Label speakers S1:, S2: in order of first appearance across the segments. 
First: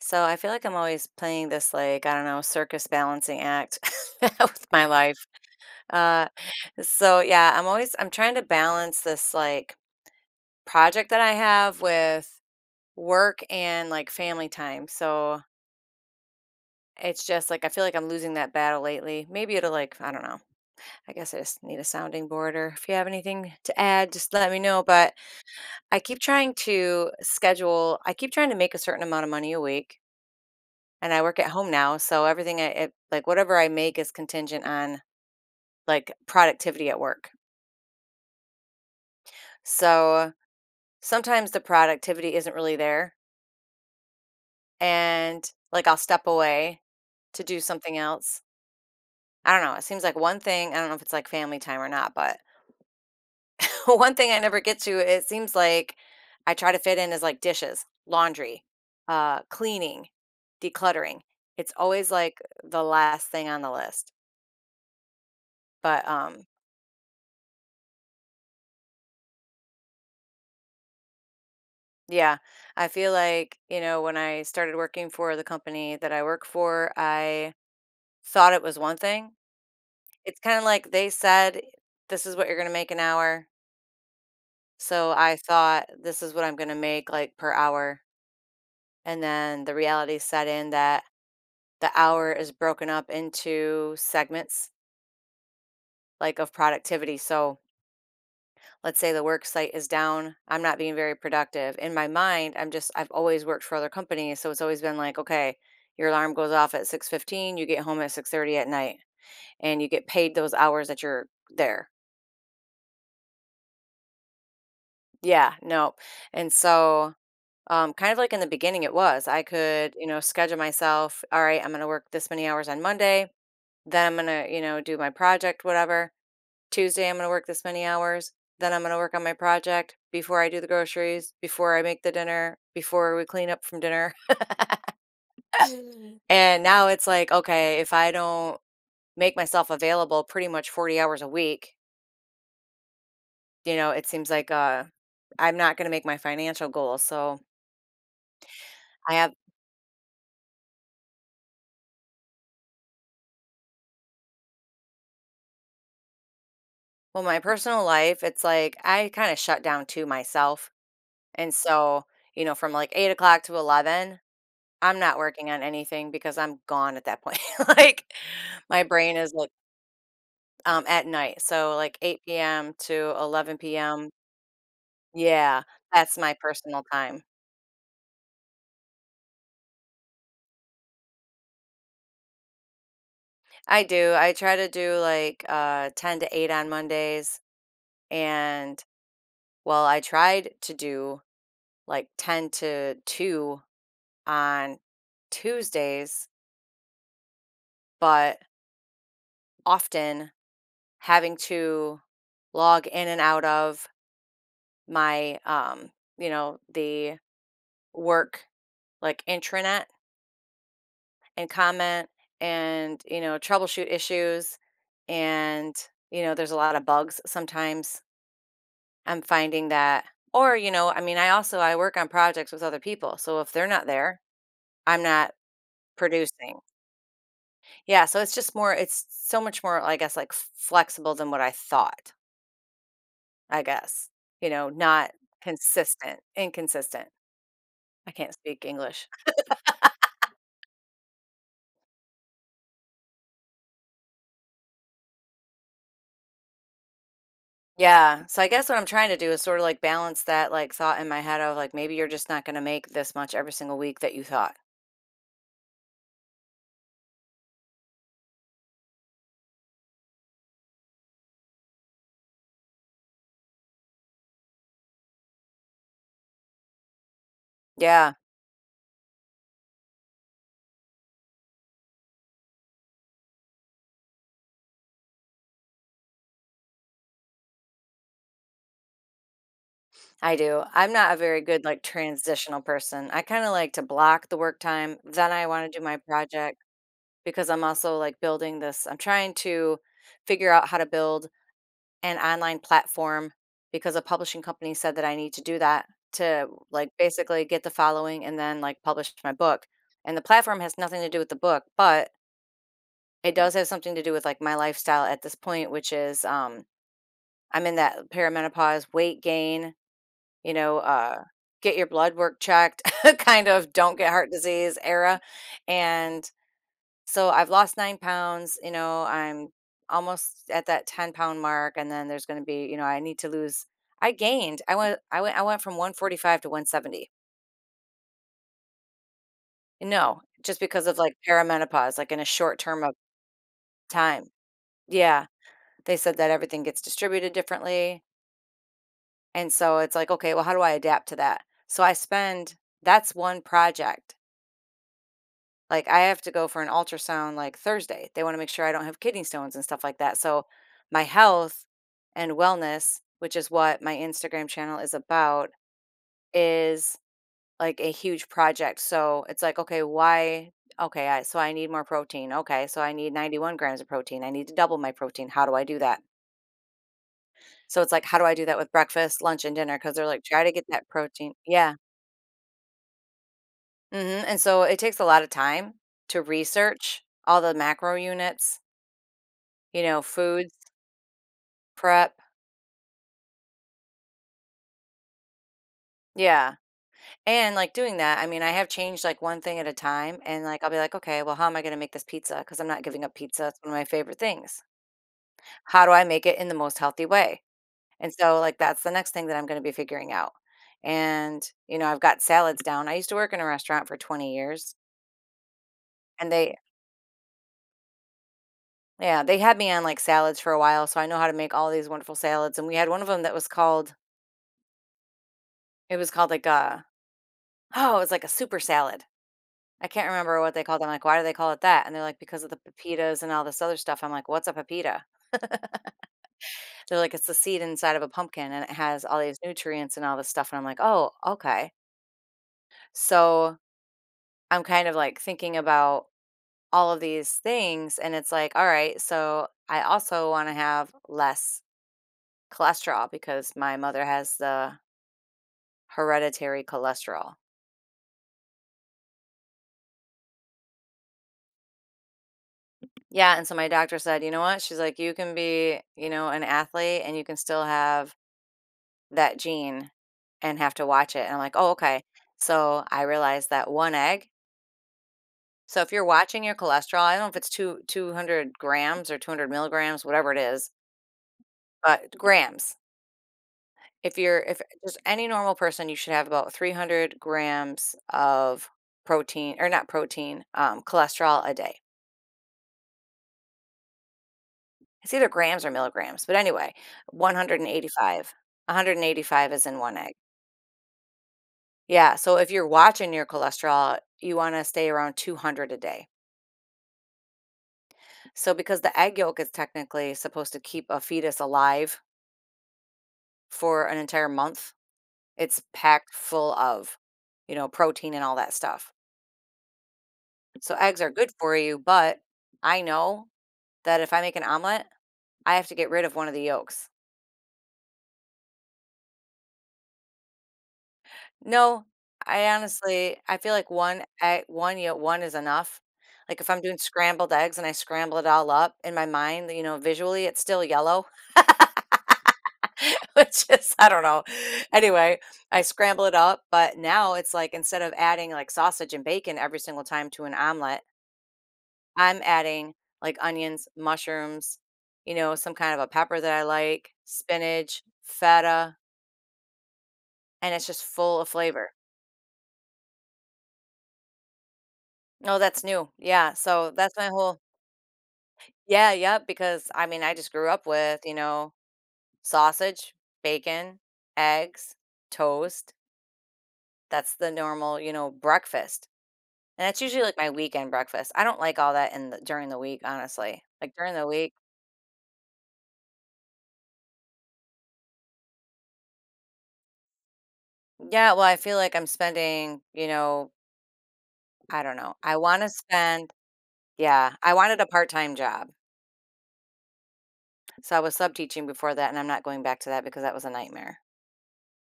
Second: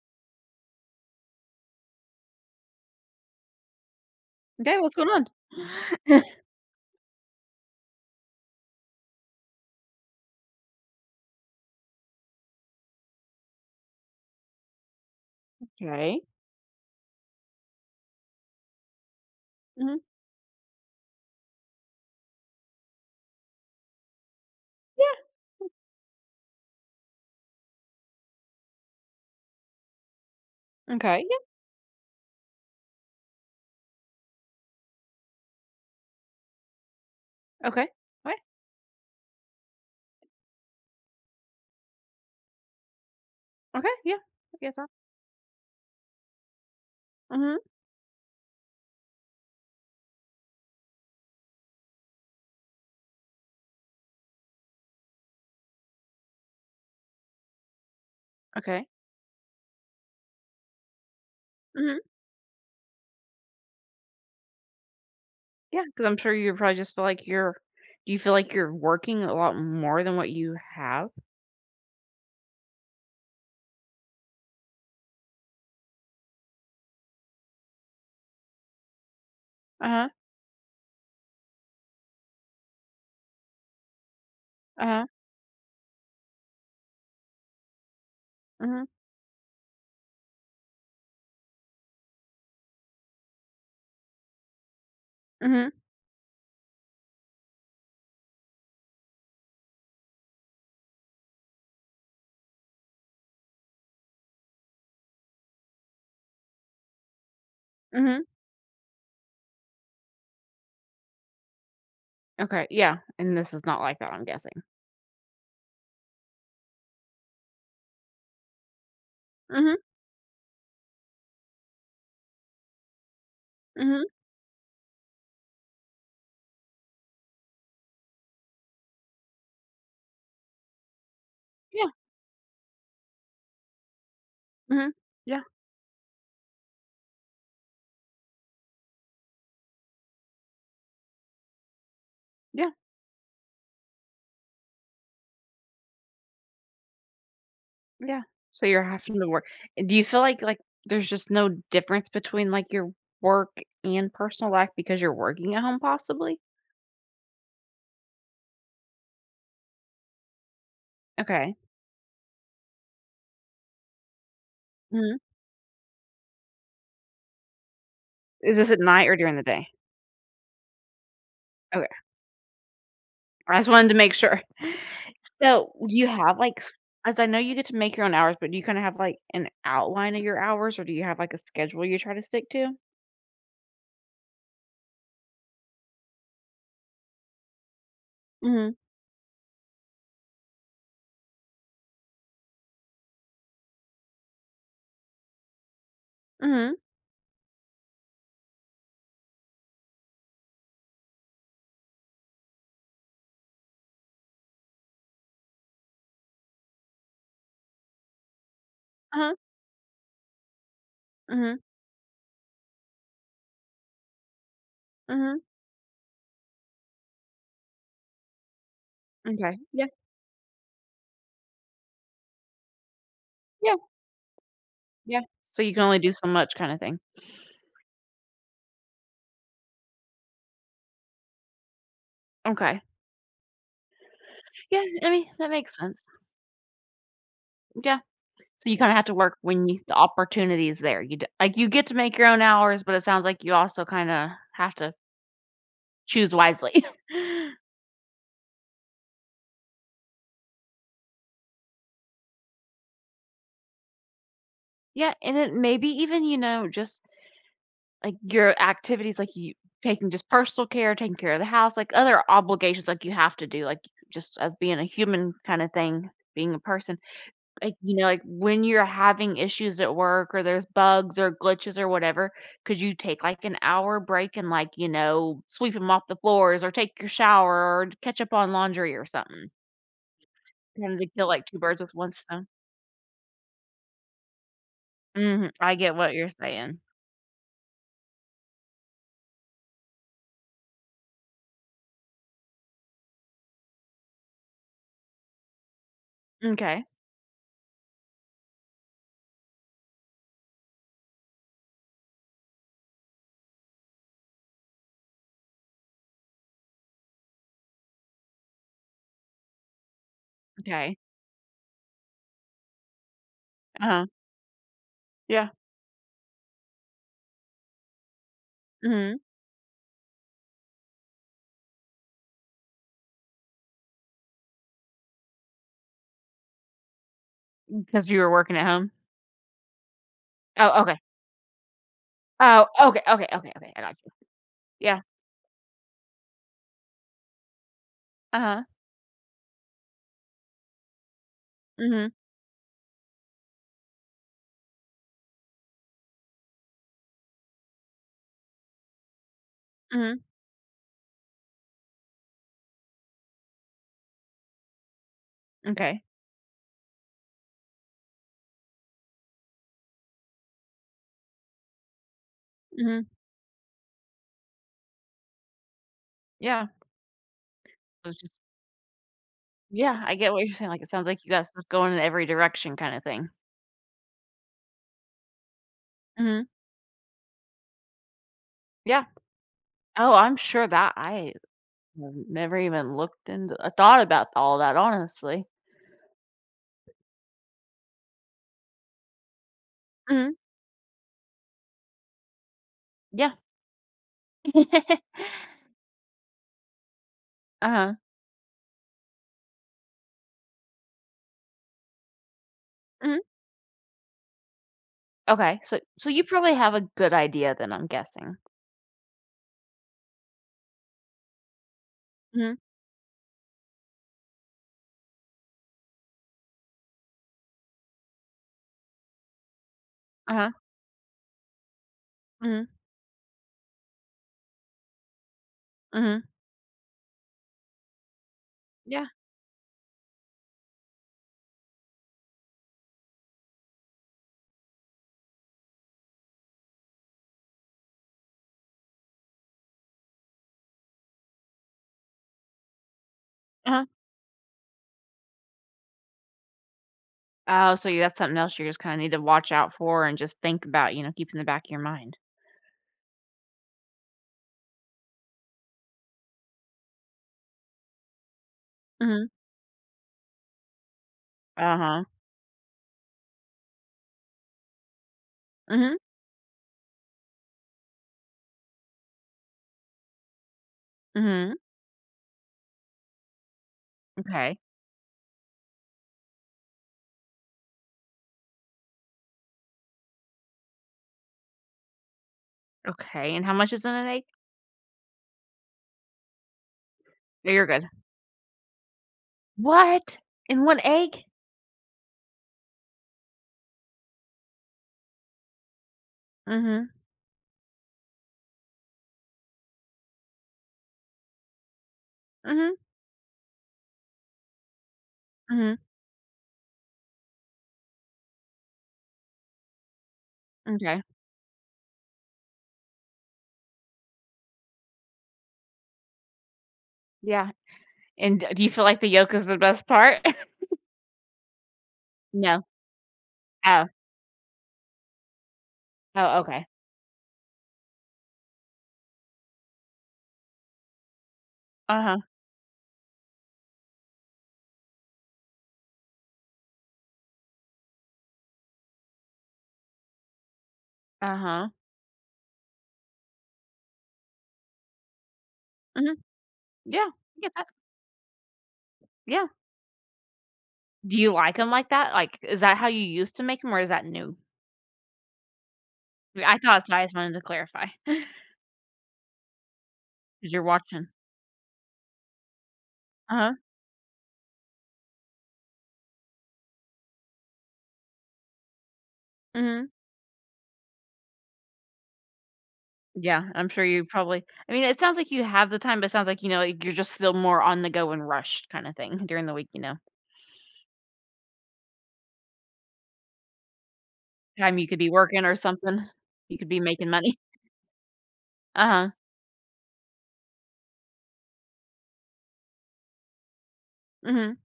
S1: So I feel like I'm always playing this like, I don't know, circus balancing act with
S2: Okay,
S1: my
S2: what's going
S1: life.
S2: on?
S1: Uh so yeah, I'm always I'm trying to balance this like project that I have with work and like family time. So
S2: Okay.
S1: it's just like I feel like I'm losing that battle lately. Maybe it'll like,
S2: Mhm.
S1: I don't know. I guess I just need a sounding board, or if you have anything to add, just let me know. But
S2: Yeah.
S1: I keep trying to schedule, I keep trying to make a certain amount of money a week. And I
S2: Okay.
S1: work at home now, so everything I it like, whatever I make is contingent on, like, productivity at work.
S2: Yeah. Okay. Right.
S1: So sometimes the productivity isn't really there,
S2: Okay. Yeah. I guess so.
S1: and, like, I'll step away to
S2: Mhm.
S1: do something else. I don't know, it seems like one thing. I don't know if it's, like, family time or not, but one thing I never get to, it seems like I try to fit in is, like, dishes, laundry,
S2: Okay.
S1: cleaning, decluttering. It's
S2: Mhm.
S1: always, like, the last thing on the list,
S2: Because 'cause
S1: but,
S2: I'm sure you probably just feel like you're do you feel like you're working a lot more than what you have?
S1: yeah. I feel like, you know, when I started working for the company that I work for, I thought it was one thing.
S2: Uh-huh.
S1: It's kind of like they said, this is what you're going to make an hour.
S2: Uh-huh.
S1: So I thought this is what I'm going to make like per hour.
S2: Mhm.
S1: And then the reality set in that the hour is broken up into segments
S2: Mhm.
S1: like of productivity. So let's say the work site is down, I'm not being very productive. In my mind, I'm just I've always worked for other companies, so it's always been like, okay, your alarm goes off at 6:15, you get home at
S2: Mhm.
S1: 6:30 at night, and you get paid those hours that you're there.
S2: Okay. Yeah, and this is not like that, I'm guessing.
S1: Yeah, no. And so kind of like in the beginning it was. I
S2: Mhm.
S1: could, you know, schedule myself, all right, I'm going to work this many hours on Monday, then
S2: Mhm.
S1: I'm going to, you know, do my project whatever Tuesday, I'm going to work this many hours. Then I'm going to work on my project before I do the groceries, before I
S2: Yeah.
S1: make the dinner, before we clean up from dinner.
S2: Mhm. Yeah.
S1: And now it's like, okay, if I don't make myself available pretty much 40 hours a week,
S2: Yeah.
S1: you know, it seems like I'm not going to make my financial goals. So
S2: Yeah. So you're
S1: I
S2: having to
S1: have
S2: work. Do you feel like there's just no difference between like your work and personal life because you're working at home possibly?
S1: well my personal life, it's like I kind of shut down to myself. And
S2: Okay.
S1: so, you know, from like 8 o'clock to 11, I'm not
S2: Mhm.
S1: working on anything because I'm gone at that point. Like
S2: Is this at
S1: my
S2: night or
S1: brain is
S2: during the
S1: like
S2: day?
S1: At night, so,
S2: Okay.
S1: like, 8 p.m. to
S2: I just
S1: 11
S2: wanted to
S1: PM.
S2: make sure.
S1: Yeah,
S2: So, do you
S1: that's my
S2: have, like s
S1: personal
S2: as
S1: time.
S2: I know you get to make your own hours, but do you kinda have, like, an outline of your hours, or do you have, like, a schedule you try to stick to?
S1: I do, I try to do, like, 10 to 8 on Mondays,
S2: Mhm.
S1: and well, I tried to do, like, 10 to 2 on Tuesdays,
S2: Mhm.
S1: but often having to log in and out of my, you know, the work, like,
S2: Uh-huh.
S1: intranet and
S2: Mhm.
S1: comment and, you know, troubleshoot issues.
S2: Mhm.
S1: And, you know, there's a lot of bugs sometimes. I'm
S2: Okay.
S1: finding
S2: Yeah.
S1: that, or, you know, I mean, I also I work on projects with other people. So if they're
S2: Yeah.
S1: not there, I'm
S2: Yeah.
S1: not
S2: So you can only do so much
S1: producing.
S2: kinda thing.
S1: Yeah, so it's just more it's so much more I guess like flexible than what I thought,
S2: Okay.
S1: I guess. You know,
S2: Yeah,
S1: not
S2: I mean, that makes sense.
S1: consistent, inconsistent.
S2: Yeah.
S1: I can't speak
S2: So you kinda have
S1: English.
S2: to work when you the opportunity is there. You d Like, you get to make your own hours, but it sounds like you also kinda have to choose wisely.
S1: Yeah. So I guess what I'm trying to do is sort of like balance that like thought in my head of like maybe you're just not going to make this much every single week that you thought.
S2: Yeah, and then maybe even, you know, just like your activities, like you taking just personal care, taking care of the house, like other obligations like you have to do, like just as being a human kind of thing, being a person. Like, you know,
S1: Yeah,
S2: like when you're having issues at work or there's bugs or glitches or whatever, could you take like an hour break and like, you know, sweep them off the floors or take your shower or catch up on laundry or something?
S1: I do. I'm
S2: Kind of to
S1: not a
S2: kill
S1: very
S2: like two
S1: good like
S2: birds with one stone.
S1: transitional person. I kind of like to block the work time. Then I want
S2: I
S1: to do
S2: get
S1: my
S2: what you're
S1: project
S2: saying.
S1: because I'm also like building this. I'm trying to figure out how to build an online platform because a publishing company said that I need to do that to
S2: Okay.
S1: like basically get the following and then like publish my book. And the platform has nothing to do with the book, but it does have something to do with, like, my lifestyle at this point, which is, I'm in that perimenopause, weight gain, you know,
S2: Okay.
S1: get your blood work checked, kind of
S2: Uh
S1: don't
S2: huh.
S1: get heart disease era,
S2: Yeah.
S1: and so I've lost 9 pounds, you know,
S2: Mhm.
S1: I'm almost at that 10-pound mark, and then there's gonna be, you know, I need to lose I gained, I went from 145 to 170.
S2: Because you were working at home?
S1: No, just
S2: Oh,
S1: because of,
S2: okay.
S1: like, perimenopause, like, in a short
S2: Oh,
S1: term of
S2: okay, okay, okay, okay, I got you.
S1: time.
S2: Yeah.
S1: Yeah, they said that everything gets distributed differently.
S2: Uh-huh.
S1: And so it's like, okay, well, how do I adapt to that? So I
S2: Mhm,
S1: spend that's one project. Like I have to go for an ultrasound like Thursday. They want to make sure I don't have kidney stones and stuff like that.
S2: mhm,
S1: So my health and wellness, which is what my Instagram channel is about,
S2: okay.
S1: is like a huge project. So it's like, okay, why? Okay, so I need more protein. Okay, so I
S2: Mhm,
S1: need 91 grams of protein. I need to double my protein. How do I do that?
S2: yeah.
S1: So it's like,
S2: It was
S1: how do
S2: just
S1: I do that with breakfast, lunch, and dinner? Because
S2: yeah,
S1: they're
S2: I
S1: like,
S2: get
S1: try
S2: what
S1: to
S2: you're
S1: get
S2: saying, like,
S1: that
S2: it sounds like you
S1: protein.
S2: got stuff
S1: Yeah.
S2: going in every direction kinda thing.
S1: Mhm, and so it takes a lot of time to
S2: Mhm,
S1: research all the macro units,
S2: yeah.
S1: you know,
S2: Oh, I'm
S1: foods,
S2: sure that I have
S1: prep.
S2: never even looked into I thought about all that, honestly.
S1: Yeah, and, like, doing that, I mean, I have changed, like, one thing at a time,
S2: Mhm,
S1: and, like, I'll be like, "Okay, well, how am I gonna make this pizza? Because 'Cause I'm not giving up
S2: yeah.
S1: pizza, it's one of my favorite things. How do I make it in the most healthy way?"
S2: Uh-huh,
S1: And so, like, that's the next thing that I'm gonna be figuring out. And, you know, I've got salads down. I used to
S2: mhm,
S1: work in a restaurant for 20 years,
S2: okay, so you
S1: and
S2: probably
S1: they
S2: have a good idea then, I'm guessing.
S1: yeah, they had me on, like, salads for a while, so I know how to make all these wonderful
S2: Mhm,
S1: salads, and we had one of them that was called it was called like a, oh, it was like a super salad. I can't remember
S2: uh-huh,
S1: what they called it. I'm like, why do they call it that? And they're like, because of the
S2: mhm,
S1: pepitas and all this other stuff. I'm like, what's a pepita? They're
S2: mhm,
S1: like, it's the seed inside of a pumpkin and it has
S2: yeah,
S1: all these nutrients and all this stuff. And I'm like, oh, okay. So I'm kind of like thinking about all of these things. And it's like, all right, so I also want to have less cholesterol because my
S2: uh-huh.
S1: mother has the hereditary cholesterol.
S2: Oh, so you that's something else you just kinda need to watch out for and just think about, you know, keep in the back of your mind.
S1: Yeah, and so my doctor said, "You know what?" She's like, "You can be, you know, an athlete and you can still have
S2: Mhm.
S1: that gene and have to watch it." And I'm like, "Oh, okay."
S2: Uh-huh.
S1: So I realized that one egg. So if
S2: Mhm.
S1: you're watching your cholesterol, I don't know if it's two hundred grams or 200 milligrams, whatever it is,
S2: Mhm.
S1: but grams. If you're
S2: Okay.
S1: if just any normal person, you should have about 300 grams of protein or not protein, cholesterol a day.
S2: Okay, and how much is in an egg?
S1: It's either grams or milligrams, but anyway,
S2: No, you're good.
S1: 185. 185 is in 1 egg.
S2: What? In one egg?
S1: Yeah, so if you're watching your cholesterol, you wanna stay around 200 a day.
S2: Mhm.
S1: So because the egg yolk is technically supposed to keep a fetus alive
S2: Mhm.
S1: for an entire month, it's
S2: Mhm.
S1: packed full of, you know, protein and all that stuff. So eggs
S2: Okay.
S1: are good for you, but I know that if I make an omelet, I have to get rid of one of the yolks.
S2: Yeah. And d do you feel like the yolk is the best part?
S1: No, I
S2: No.
S1: honestly I feel like
S2: Oh.
S1: one egg one yeah, one is enough. Like,
S2: Oh,
S1: if I'm
S2: okay.
S1: doing scrambled eggs and I scramble it all up in my mind, you know, visually, it's still yellow,
S2: Uh-huh.
S1: which is I don't know. Anyway, I scramble it up, but now it's like instead of adding, like, sausage and bacon every single time to an omelet,
S2: Uh-huh.
S1: I'm adding, like, onions, mushrooms, you know, some kind of a
S2: Mhm.
S1: pepper that I like,
S2: Yeah. I get that.
S1: spinach, feta,
S2: Yeah.
S1: and it's just
S2: Do
S1: full of
S2: you like them
S1: flavor.
S2: like that? Like, is that how you used to make them, or is that new?
S1: No, that's new. Yeah,
S2: I
S1: so
S2: thought so,
S1: that's
S2: I
S1: my
S2: just wanted
S1: whole
S2: to clarify. because
S1: yeah, yep, because, I mean, I just grew
S2: 'cause you're
S1: up with,
S2: watching.
S1: you know, sausage,
S2: Uh-huh.
S1: bacon, eggs, toast. That's the normal, you know, breakfast, and that's
S2: Mhm.
S1: usually, like, my weekend breakfast. I don't like all that in the during the week, honestly.
S2: Yeah, I'm
S1: Like,
S2: sure
S1: during
S2: you
S1: the week
S2: probably I mean, it sounds like you have the time, but it sounds like, you know, like, you're just still more on the go and rushed kinda thing during the week, you know?
S1: yeah, well, I feel like I'm spending, you know, I don't
S2: Time you
S1: know.
S2: could be
S1: I
S2: working
S1: wanna
S2: or something.
S1: spend
S2: You could be making
S1: yeah, I
S2: money.
S1: wanted a part-time job,
S2: Uh-huh.
S1: so I was sub-teaching before that, and I'm not going back to that because that was a nightmare.
S2: Mhm.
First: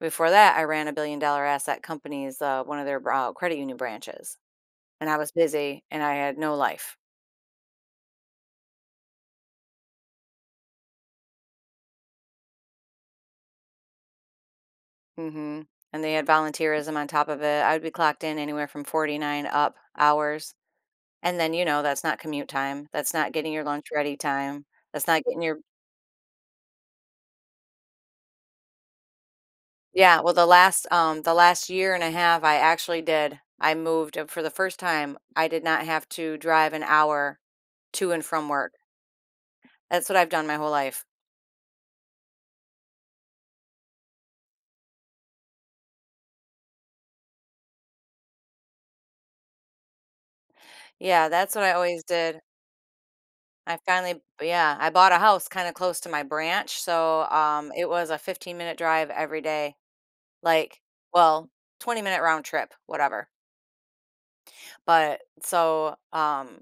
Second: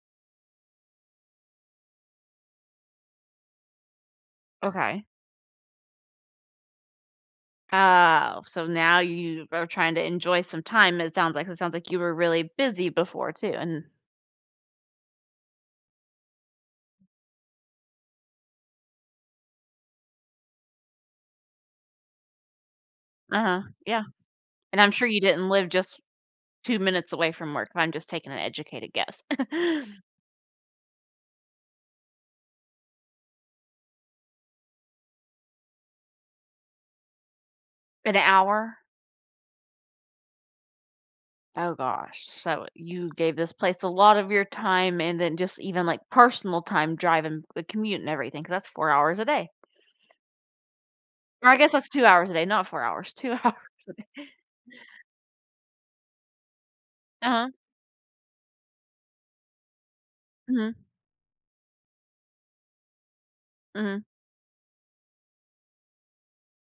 S1: Before that, I ran a billion-dollar asset company's, one of their, credit union branches.
S2: Okay.
S1: And I was busy and I had no life.
S2: Oh, so now you are trying to enjoy some time, it sounds like. It sounds like you were really busy before too, and
S1: Mhm. And they had volunteerism on top of it. I would be clocked in anywhere from 49 up hours. And then, you know, that's not commute time. That's not getting
S2: Uh-huh,
S1: your lunch
S2: yeah.
S1: ready time.
S2: And I'm
S1: That's
S2: sure you
S1: not getting
S2: didn't
S1: your
S2: live just 2 minutes away from work, if I'm just taking an educated guess.
S1: yeah, well, the last year and a half I actually did. I moved and for the first time. I did not have to drive an hour to
S2: An
S1: and from work.
S2: hour?
S1: That's what I've done my whole life.
S2: Oh gosh. So you gave this place a lot of your time and then just even like personal time driving the commute and everything, 'cause that's 4 hours a day.
S1: Yeah,
S2: Or
S1: that's
S2: I
S1: what
S2: guess
S1: I
S2: that's
S1: always
S2: 2 hours a
S1: did.
S2: day, not 4 hours, 2 hours.
S1: I finally yeah, I bought a house kinda close to my branch, so,
S2: Uh-huh.
S1: it was a 15-minute drive every day,
S2: Mhm.
S1: like, well, 20-minute round trip, whatever,
S2: Mhm.
S1: but so,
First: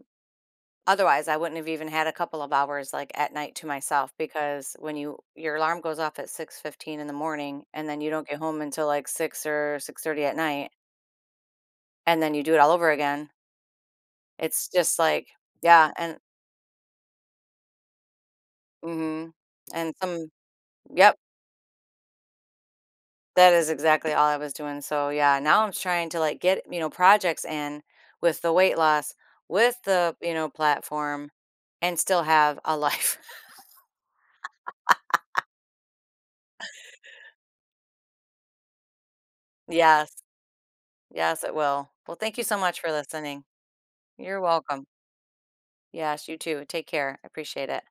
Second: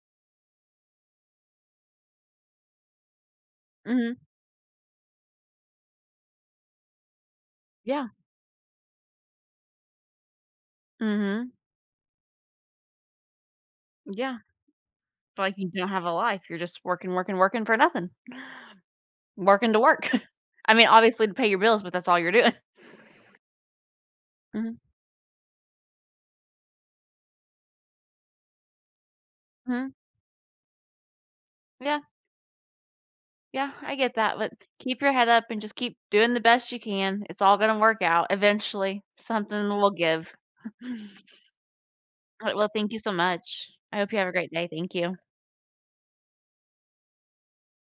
S1: otherwise, I wouldn't have even had a couple of hours, like, at night to myself
S2: Mhm.
S1: because when you your alarm goes off at 6:15 in the morning, and then
S2: Yeah.
S1: you don't get home until, like, 6 or 6:30 at night,
S2: Mhm.
S1: and then you do it all over again,
S2: Yeah.
S1: it's just like
S2: So, like you don't
S1: yeah,
S2: have a
S1: and
S2: life. You're just working, working, working for nothing.
S1: mhm,
S2: Working to
S1: and
S2: work.
S1: some
S2: I mean,
S1: yep.
S2: obviously to pay your bills, but that's all you're doing.
S1: That is exactly all I was doing,
S2: Mhm.
S1: so, yeah, now I'm trying to, like, get, you know, projects in with the weight loss, with
S2: Mhm.
S1: the, you know, platform, and
S2: Yeah.
S1: still have a life.
S2: Yeah, I get that, but keep your head up and just keep doing the best you can. It's all gonna work out. Eventually, something will
S1: Yes,
S2: give.
S1: yes, it will. Well, thank you
S2: Alright,
S1: so
S2: well,
S1: much for
S2: thank you so
S1: listening.
S2: much. I hope you have a
S1: You're
S2: great day.
S1: welcome.
S2: Thank you.
S1: Yes, you too, take care, I appreciate it.